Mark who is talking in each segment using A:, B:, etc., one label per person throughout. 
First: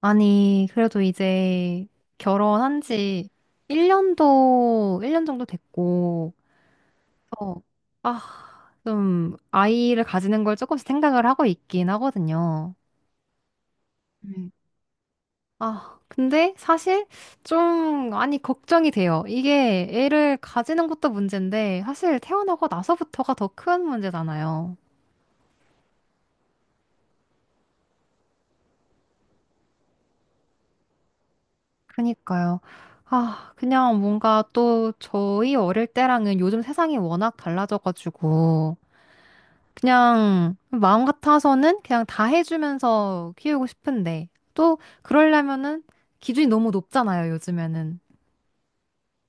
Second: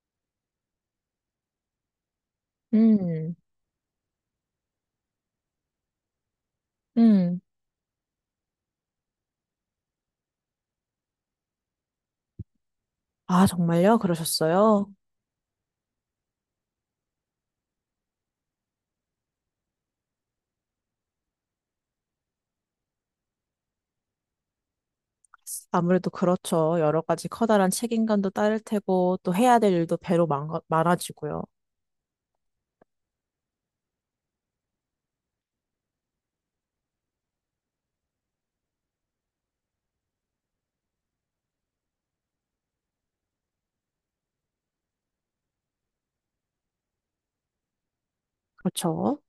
A: 아니, 그래도 이제 결혼한 지
B: 음,
A: 1년도, 1년 정도 됐고,
B: 음.
A: 어, 아, 좀 아이를 가지는 걸 조금씩 생각을 하고 있긴 하거든요.
B: 아, 정말요?
A: 음.
B: 그러셨어요?
A: 아, 근데 사실 좀, 아니, 걱정이 돼요. 이게 애를 가지는 것도 문제인데, 사실 태어나고 나서부터가 더 큰 문제잖아요.
B: 아무래도 그렇죠. 여러 가지 커다란 책임감도 따를 테고, 또 해야 될 일도 배로 많아지고요.
A: 그니까요. 아, 그냥 뭔가 또 저희 어릴 때랑은 요즘 세상이 워낙 달라져가지고, 그냥 마음 같아서는 그냥 다 해주면서 키우고 싶은데 또 그러려면은 기준이 너무 높잖아요, 요즘에는.
B: 그렇죠.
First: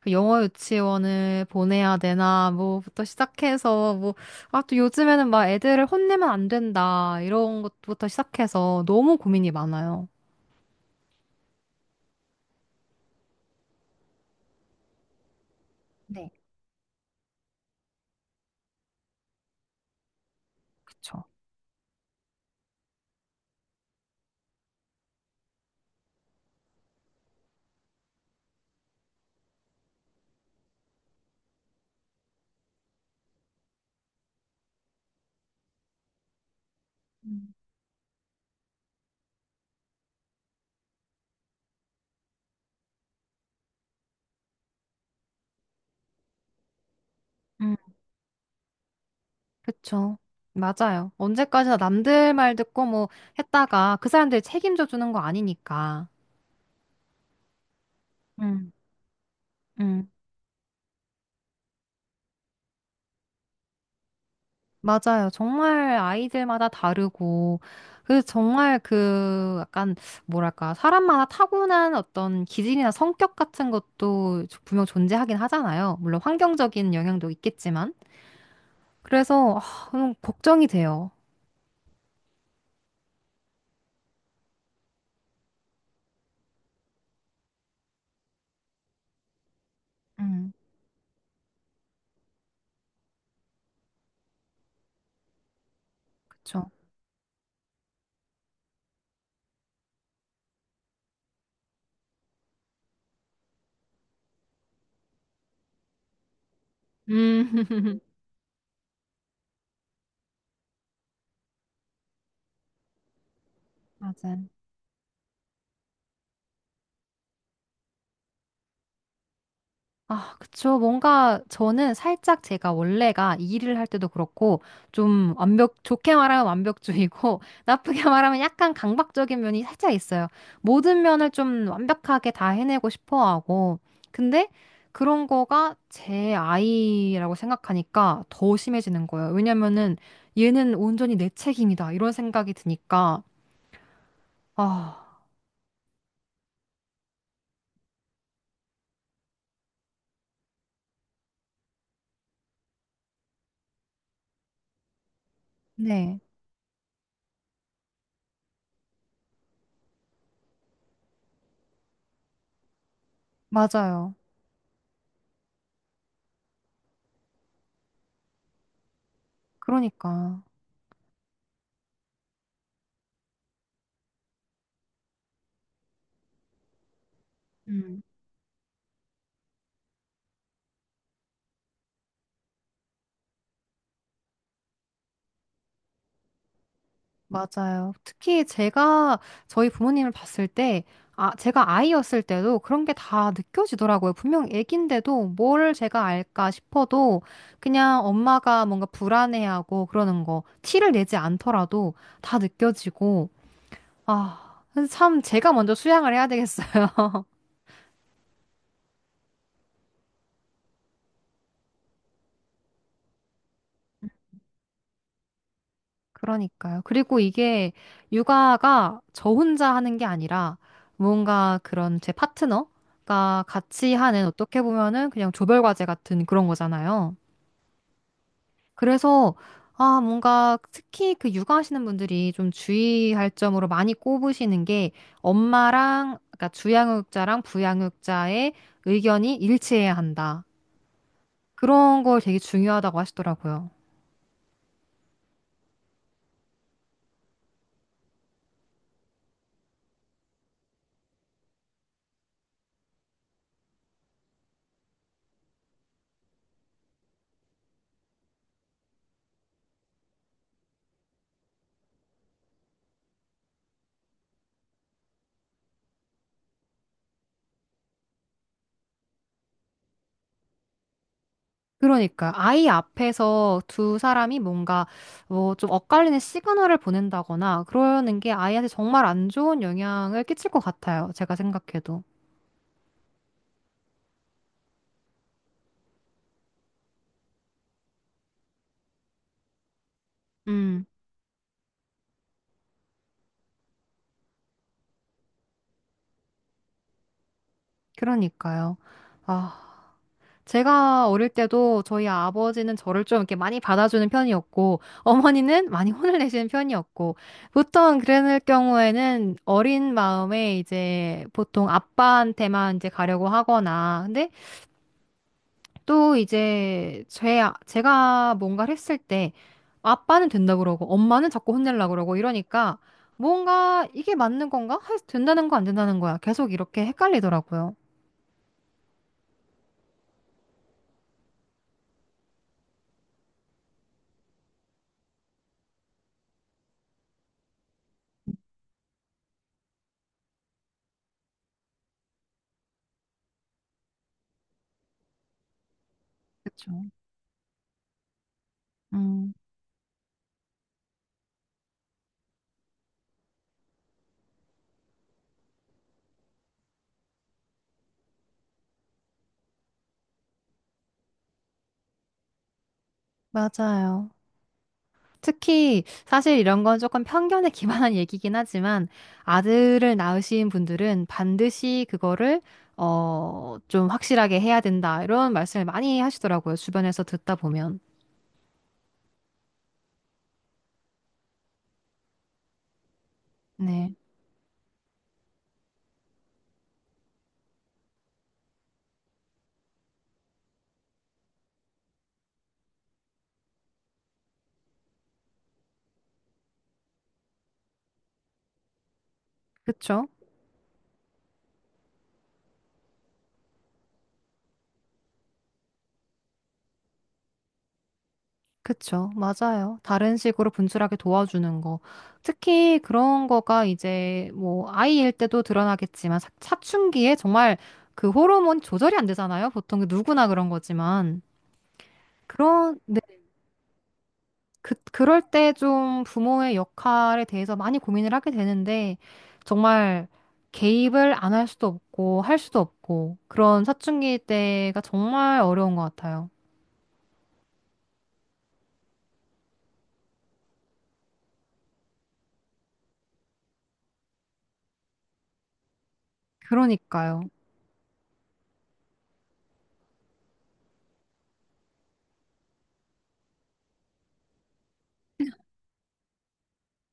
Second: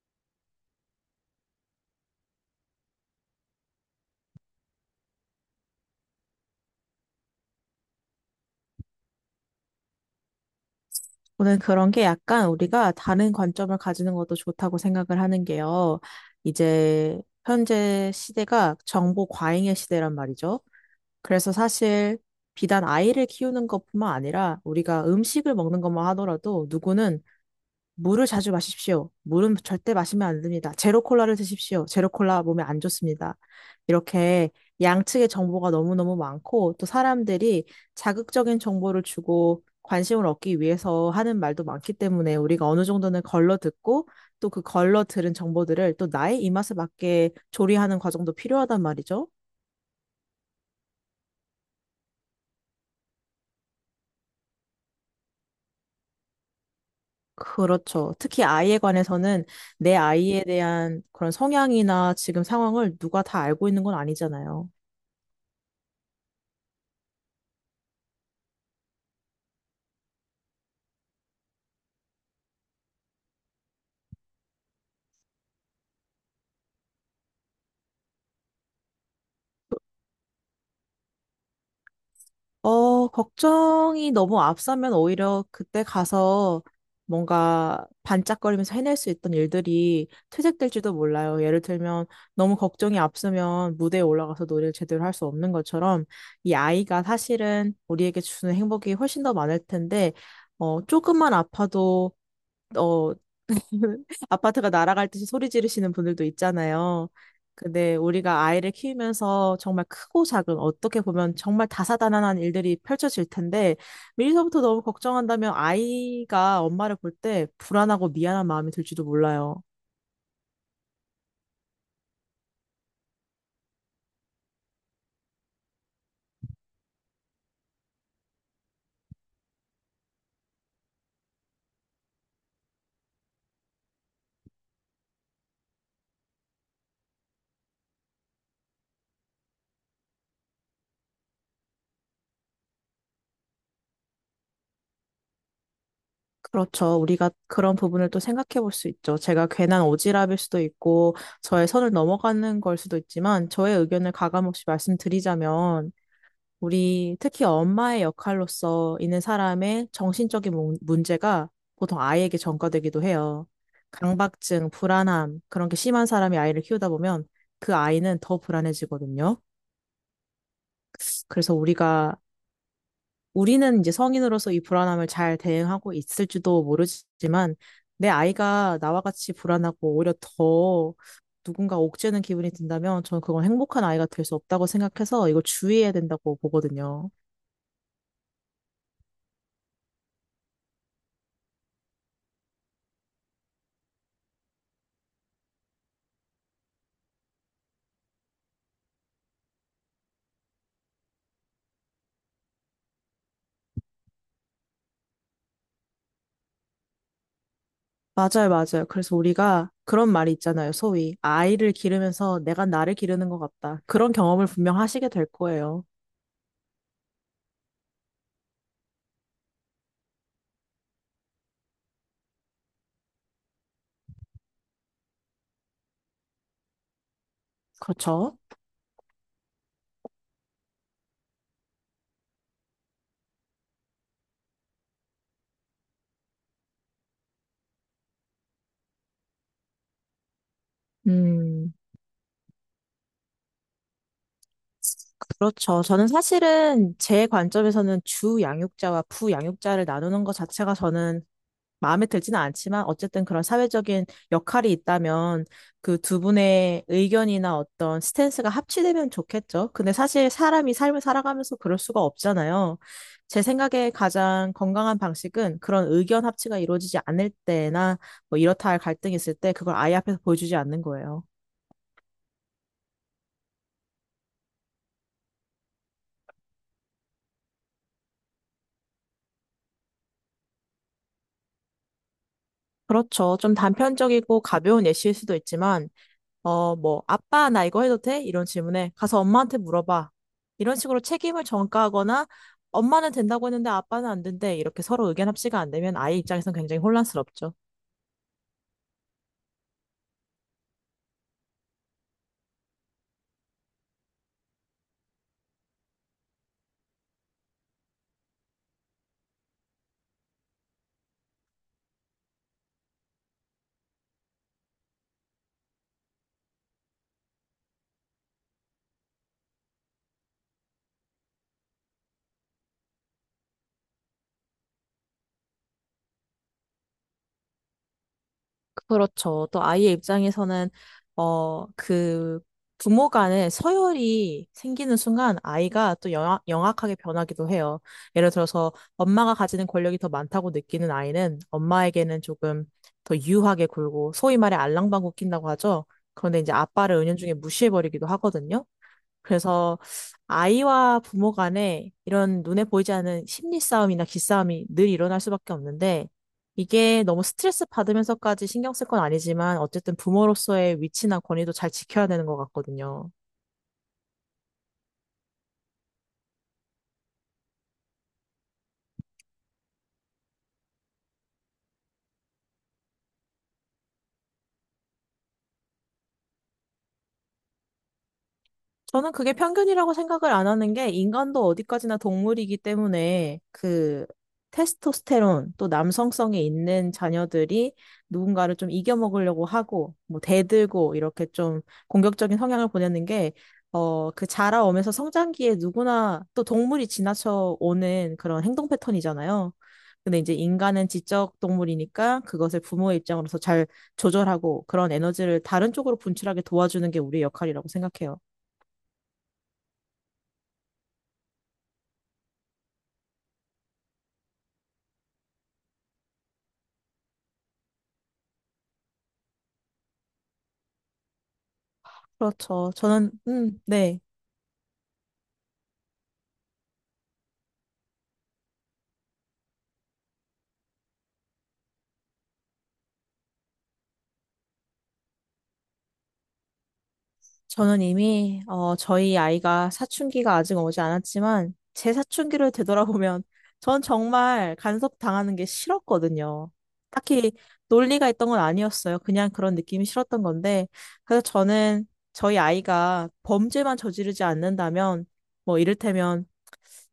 A: 그 영어 유치원을 보내야 되나 뭐부터 시작해서 뭐 아 또 요즘에는 막 애들을 혼내면 안 된다 이런 것부터 시작해서 너무 고민이 많아요.
B: 저는 그런 게 약간 우리가 다른 관점을 가지는 것도 좋다고 생각을 하는 게요.
A: 네,
B: 이제 현재 시대가 정보 과잉의 시대란 말이죠.
A: 그쵸.
B: 그래서 사실 비단 아이를 키우는 것뿐만 아니라 우리가 음식을 먹는 것만 하더라도 누구는 물을 자주 마십시오. 물은 절대 마시면 안 됩니다. 제로 콜라를 드십시오. 제로 콜라 몸에 안 좋습니다. 이렇게 양측의 정보가 너무너무 많고 또 사람들이 자극적인 정보를 주고 관심을 얻기 위해서 하는 말도 많기 때문에 우리가 어느 정도는 걸러 듣고 또 그 걸러 들은 정보들을 또 나의 입맛에 맞게
A: 음,
B: 조리하는 과정도 필요하단 말이죠.
A: 그쵸. 맞아요. 언제까지나 남들 말 듣고 뭐 했다가 그 사람들이 책임져 주는 거 아니니까.
B: 그렇죠. 특히
A: 음.
B: 아이에 관해서는 내
A: 음.
B: 아이에 대한 그런 성향이나 지금 상황을 누가 다 알고 있는 건 아니잖아요.
A: 맞아요. 정말 아이들마다 다르고, 그 정말 그 약간 뭐랄까, 사람마다 타고난 어떤 기질이나 성격 같은 것도 분명 존재하긴 하잖아요. 물론 환경적인 영향도 있겠지만. 그래서, 아, 너무 걱정이 돼요.
B: 걱정이 너무 앞서면 오히려 그때 가서 뭔가 반짝거리면서 해낼 수 있던 일들이
A: 음,
B: 퇴색될지도 몰라요. 예를 들면 너무 걱정이 앞서면 무대에 올라가서 노래를 제대로 할 수 없는 것처럼 이
A: 그쵸.
B: 아이가 사실은 우리에게 주는 행복이 훨씬 더 많을 텐데, 조금만 아파도, 어, 아파트가 날아갈 듯이 소리 지르시는 분들도 있잖아요.
A: 음.
B: 근데 우리가 아이를 키우면서 정말 크고 작은 어떻게 보면 정말 다사다난한 일들이 펼쳐질 텐데
A: 맞아요.
B: 미리서부터 너무 걱정한다면 아이가 엄마를 볼 때 불안하고 미안한 마음이 들지도 몰라요.
A: 아, 그쵸. 뭔가 저는 살짝 제가 원래가 일을 할 때도 그렇고 좀 완벽, 좋게 말하면 완벽주의고 나쁘게 말하면 약간 강박적인 면이 살짝 있어요. 모든 면을 좀 완벽하게 다 해내고 싶어 하고. 근데 그런 거가 제 아이라고 생각하니까 더 심해지는 거예요. 왜냐면은 얘는 온전히 내 책임이다. 이런 생각이 드니까. 아,
B: 그렇죠. 우리가 그런 부분을 또 생각해 볼 수 있죠. 제가 괜한 오지랖일 수도 있고 저의 선을 넘어가는 걸 수도 있지만 저의 의견을 가감 없이 말씀드리자면
A: 네.
B: 우리 특히 엄마의 역할로서 있는 사람의 정신적인 문제가 보통 아이에게 전가되기도 해요.
A: 맞아요.
B: 강박증, 불안함, 그런 게 심한 사람이 아이를 키우다 보면 그 아이는 더 불안해지거든요.
A: 그러니까.
B: 그래서 우리가, 우리는 이제 성인으로서 이 불안함을 잘 대응하고 있을지도 모르지만
A: 음.
B: 내 아이가 나와 같이 불안하고 오히려 더 누군가 옥죄는 기분이 든다면 저는 그건 행복한 아이가 될 수 없다고 생각해서 이걸 주의해야 된다고 보거든요.
A: 맞아요. 특히 제가 저희 부모님을 봤을 때, 아, 제가 아이였을 때도 그런 게 다 느껴지더라고요. 분명 애긴데도 뭘 제가 알까 싶어도 그냥 엄마가 뭔가 불안해하고 그러는 거, 티를 내지 않더라도 다 느껴지고, 아, 그래서 참 제가 먼저 수양을 해야 되겠어요.
B: 맞아요, 맞아요. 그래서 우리가 그런 말이 있잖아요. 소위. 아이를 기르면서 내가 나를 기르는 것 같다. 그런 경험을 분명 하시게 될 거예요.
A: 그러니까요. 그리고 이게 육아가 저 혼자 하는 게 아니라 뭔가 그런 제 파트너가 같이 하는 어떻게 보면은 그냥 조별 과제 같은 그런 거잖아요.
B: 그렇죠?
A: 그래서 아, 뭔가 특히 그 육아하시는 분들이 좀 주의할 점으로 많이 꼽으시는 게 엄마랑 그러니까 주양육자랑 부양육자의 의견이 일치해야 한다.
B: 음,
A: 그런 걸 되게 중요하다고 하시더라고요.
B: 그렇죠. 저는 사실은 제 관점에서는 주 양육자와 부 양육자를 나누는 것 자체가 저는 마음에 들지는 않지만 어쨌든 그런 사회적인 역할이 있다면 그 두 분의 의견이나 어떤 스탠스가 합치되면 좋겠죠. 근데 사실 사람이 삶을 살아가면서 그럴 수가 없잖아요. 제 생각에 가장 건강한 방식은 그런 의견 합치가 이루어지지 않을 때나 뭐 이렇다 할 갈등이 있을 때 그걸 아이 앞에서 보여주지 않는 거예요.
A: 그러니까 아이 앞에서 두 사람이 뭔가 뭐 좀 엇갈리는 시그널을 보낸다거나 그러는 게 아이한테 정말 안 좋은 영향을 끼칠 것 같아요. 제가 생각해도.
B: 그렇죠. 좀 단편적이고 가벼운 예시일 수도 있지만 뭐, 아빠, 나 이거 해도 돼? 이런 질문에 가서 엄마한테 물어봐. 이런
A: 음,
B: 식으로 책임을 전가하거나 엄마는 된다고 했는데 아빠는 안 된대. 이렇게 서로 의견 합치가 안 되면 아이 입장에선 굉장히 혼란스럽죠.
A: 그러니까요. 아, 제가 어릴 때도 저희 아버지는 저를 좀 이렇게 많이 받아주는 편이었고 어머니는 많이 혼을 내시는 편이었고 보통 그랬을 경우에는 어린 마음에 이제 보통 아빠한테만 이제 가려고 하거나 근데 또 이제 제가 뭔가를 했을 때 아빠는 된다 그러고 엄마는 자꾸 혼내려고 그러고 이러니까 뭔가 이게 맞는 건가? 된다는 거 안 된다는 거야. 계속 이렇게 헷갈리더라고요.
B: 그렇죠. 또 아이의 입장에서는 어, 그 부모 간의 서열이 생기는 순간 아이가 또 영악하게 변하기도 해요. 예를 들어서 엄마가 가지는 권력이 더 많다고 느끼는 아이는 엄마에게는 조금 더 유하게 굴고 소위 말해 알랑방구 낀다고 하죠. 그런데 이제
A: 그쵸.
B: 아빠를 은연중에 무시해버리기도 하거든요.
A: 음,
B: 그래서 아이와 부모 간에 이런 눈에 보이지 않은 심리 싸움이나 기싸움이 늘 일어날 수밖에 없는데 이게 너무 스트레스 받으면서까지 신경 쓸 건 아니지만 어쨌든 부모로서의 위치나 권위도 잘 지켜야 되는 것 같거든요.
A: 맞아요. 특히 사실 이런 건 조금 편견에 기반한 얘기긴 하지만 아들을 낳으신 분들은 반드시 그거를 좀 확실하게 해야 된다. 이런 말씀을 많이 하시더라고요. 주변에서 듣다 보면.
B: 저는 그게 편견이라고 생각을 안 하는 게 인간도 어디까지나 동물이기 때문에
A: 네.
B: 그 테스토스테론 또 남성성이 있는 자녀들이 누군가를 좀 이겨먹으려고 하고 뭐 대들고 이렇게 좀 공격적인 성향을 보내는 게 그 자라오면서 성장기에 누구나 또 동물이 지나쳐 오는 그런 행동 패턴이잖아요.
A: 그쵸?
B: 근데 이제 인간은 지적 동물이니까 그것을 부모의 입장으로서 잘 조절하고 그런 에너지를 다른 쪽으로 분출하게 도와주는 게 우리의 역할이라고 생각해요.
A: 그쵸, 맞아요. 다른 식으로 분출하게 도와주는 거. 특히 그런 거가 이제 뭐 아이일 때도 드러나겠지만 사춘기에 정말 그 호르몬 조절이 안 되잖아요. 보통 그 누구나 그런 거지만.
B: 그렇죠.
A: 그런, 네,
B: 저는, 네.
A: 그럴 때 좀 부모의 역할에 대해서 많이 고민을 하게 되는데 정말 개입을 안 할 수도 없고 할 수도 없고 그런 사춘기 때가 정말 어려운 것 같아요.
B: 저는 이미, 저희 아이가 사춘기가 아직 오지 않았지만, 제 사춘기를 되돌아보면, 전 정말 간섭당하는 게 싫었거든요.
A: 그러니까요.
B: 딱히 논리가 있던 건 아니었어요. 그냥 그런 느낌이 싫었던 건데, 그래서 저는 저희 아이가 범죄만 저지르지 않는다면, 뭐, 이를테면,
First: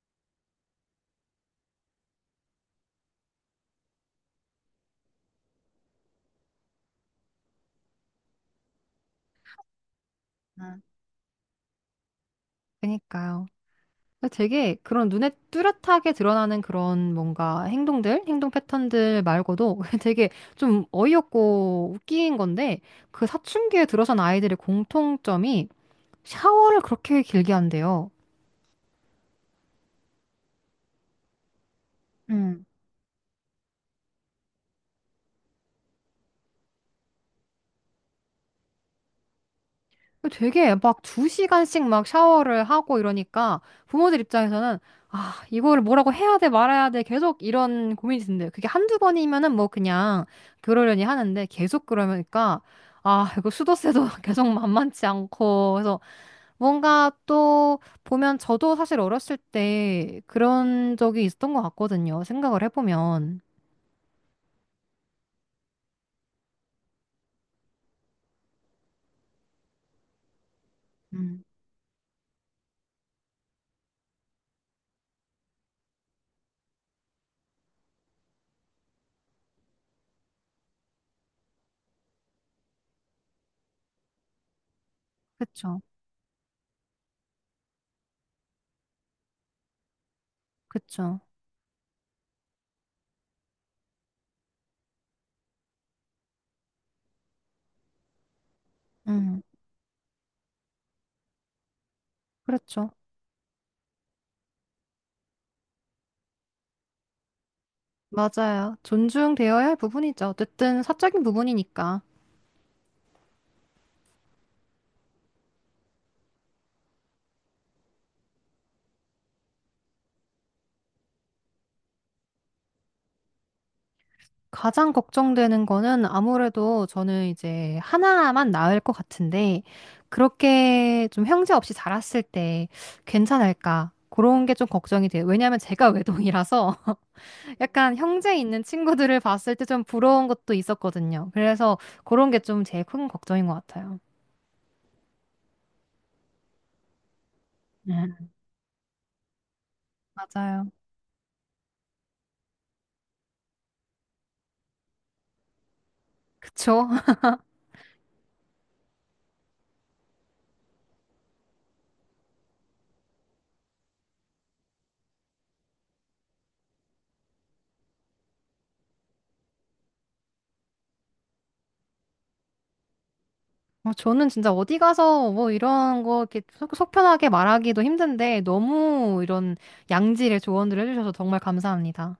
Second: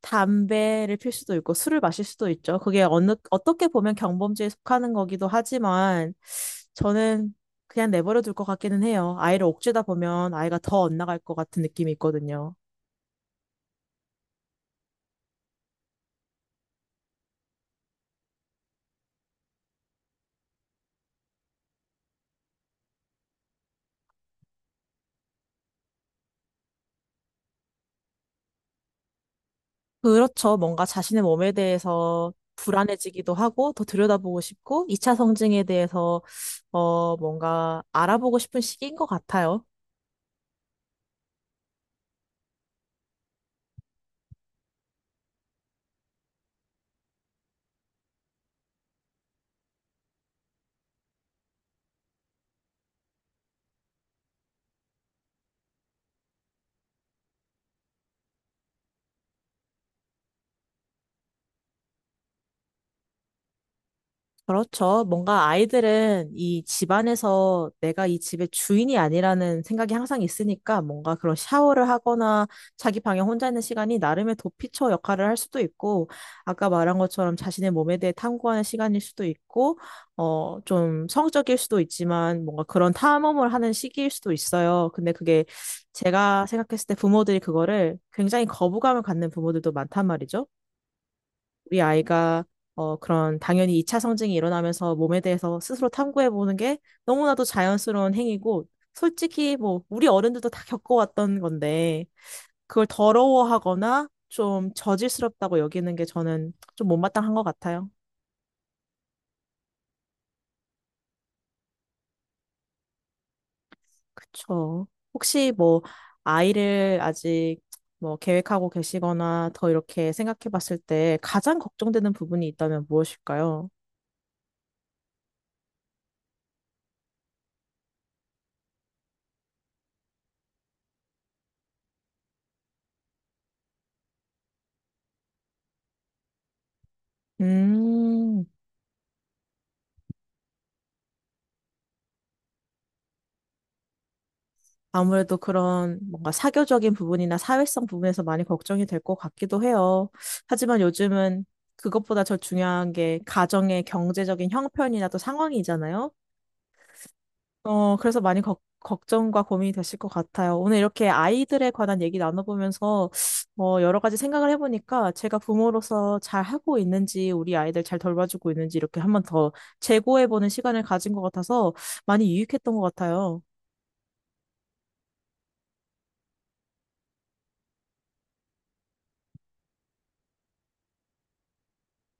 B: 담배를 필 수도 있고, 술을 마실 수도 있죠. 그게 어느, 어떻게 보면 경범죄에 속하는 거기도 하지만, 저는 그냥 내버려 둘 것 같기는 해요. 아이를 억죄다 보면 아이가
A: 음.
B: 더 엇나갈 것 같은 느낌이 있거든요.
A: 그러니까요. 근데 되게 그런 눈에 뚜렷하게 드러나는 그런 뭔가 행동들, 행동 패턴들 말고도 되게 좀 어이없고 웃긴 건데 그 사춘기에 들어선 아이들의 공통점이 샤워를 그렇게 길게 한대요.
B: 그렇죠. 뭔가 자신의 몸에 대해서 불안해지기도 하고 더 들여다보고 싶고 2차 성징에 대해서 뭔가 알아보고 싶은 시기인 것 같아요.
A: 되게 막 2시간씩 막 샤워를 하고 이러니까 부모들 입장에서는 아, 이거를 뭐라고 해야 돼, 말아야 돼, 계속 이런 고민이 드는데 그게 한두 번이면은 뭐 그냥 그러려니 하는데 계속 그러니까 아, 이거 수도세도 계속 만만치 않고 그래서 뭔가 또 보면 저도 사실 어렸을 때 그런 적이 있었던 것 같거든요. 생각을 해보면.
B: 그렇죠. 뭔가 아이들은 이 집안에서 내가 이 집의 주인이 아니라는 생각이 항상 있으니까 뭔가 그런
A: 음,
B: 샤워를 하거나 자기 방에 혼자 있는 시간이 나름의 도피처 역할을 할 수도 있고, 아까 말한 것처럼 자신의 몸에 대해 탐구하는 시간일 수도 있고, 좀 성적일 수도 있지만 뭔가 그런 탐험을 하는 시기일 수도 있어요. 근데 그게
A: 그쵸,
B: 제가 생각했을 때 부모들이 그거를 굉장히 거부감을 갖는 부모들도 많단 말이죠.
A: 그쵸.
B: 우리 아이가 그런 당연히 2차 성징이 일어나면서 몸에 대해서 스스로 탐구해보는 게 너무나도 자연스러운 행위고
A: 음,
B: 솔직히 뭐 우리 어른들도 다 겪어왔던 건데 그걸
A: 그렇죠.
B: 더러워하거나 좀 저질스럽다고 여기는 게 저는 좀 못마땅한 것 같아요.
A: 맞아요. 존중되어야 할 부분이죠. 어쨌든 사적인 부분이니까.
B: 그쵸. 혹시 뭐 아이를 아직 뭐 계획하고 계시거나 더 이렇게 생각해 봤을 때 가장 걱정되는 부분이 있다면 무엇일까요?
A: 가장 걱정되는 거는 아무래도 저는 이제 하나만 낳을 것 같은데, 그렇게 좀 형제 없이 자랐을 때 괜찮을까? 그런 게 좀 걱정이 돼요. 왜냐하면 제가 외동이라서 약간 형제
B: 음.
A: 있는 친구들을 봤을 때 좀 부러운 것도 있었거든요. 그래서 그런 게 좀 제일 큰 걱정인 것 같아요.
B: 아무래도 그런 뭔가 사교적인 부분이나 사회성
A: 네.
B: 부분에서 많이 걱정이 될 것 같기도 해요.
A: 맞아요.
B: 하지만 요즘은 그것보다 더 중요한 게 가정의 경제적인 형편이나 또 상황이잖아요.
A: 그쵸?
B: 그래서 많이 걱 걱정과 고민이 되실 것 같아요. 오늘 이렇게 아이들에 관한 얘기 나눠보면서 여러 가지 생각을 해보니까 제가 부모로서 잘 하고 있는지 우리 아이들 잘 돌봐주고 있는지 이렇게 한번 더 재고해보는 시간을 가진 것 같아서 많이 유익했던 것 같아요.
A: 저는 진짜 어디 가서 뭐 이런 거 이렇게 속 편하게 말하기도 힘든데 너무 이런 양질의 조언들을 해주셔서 정말 감사합니다.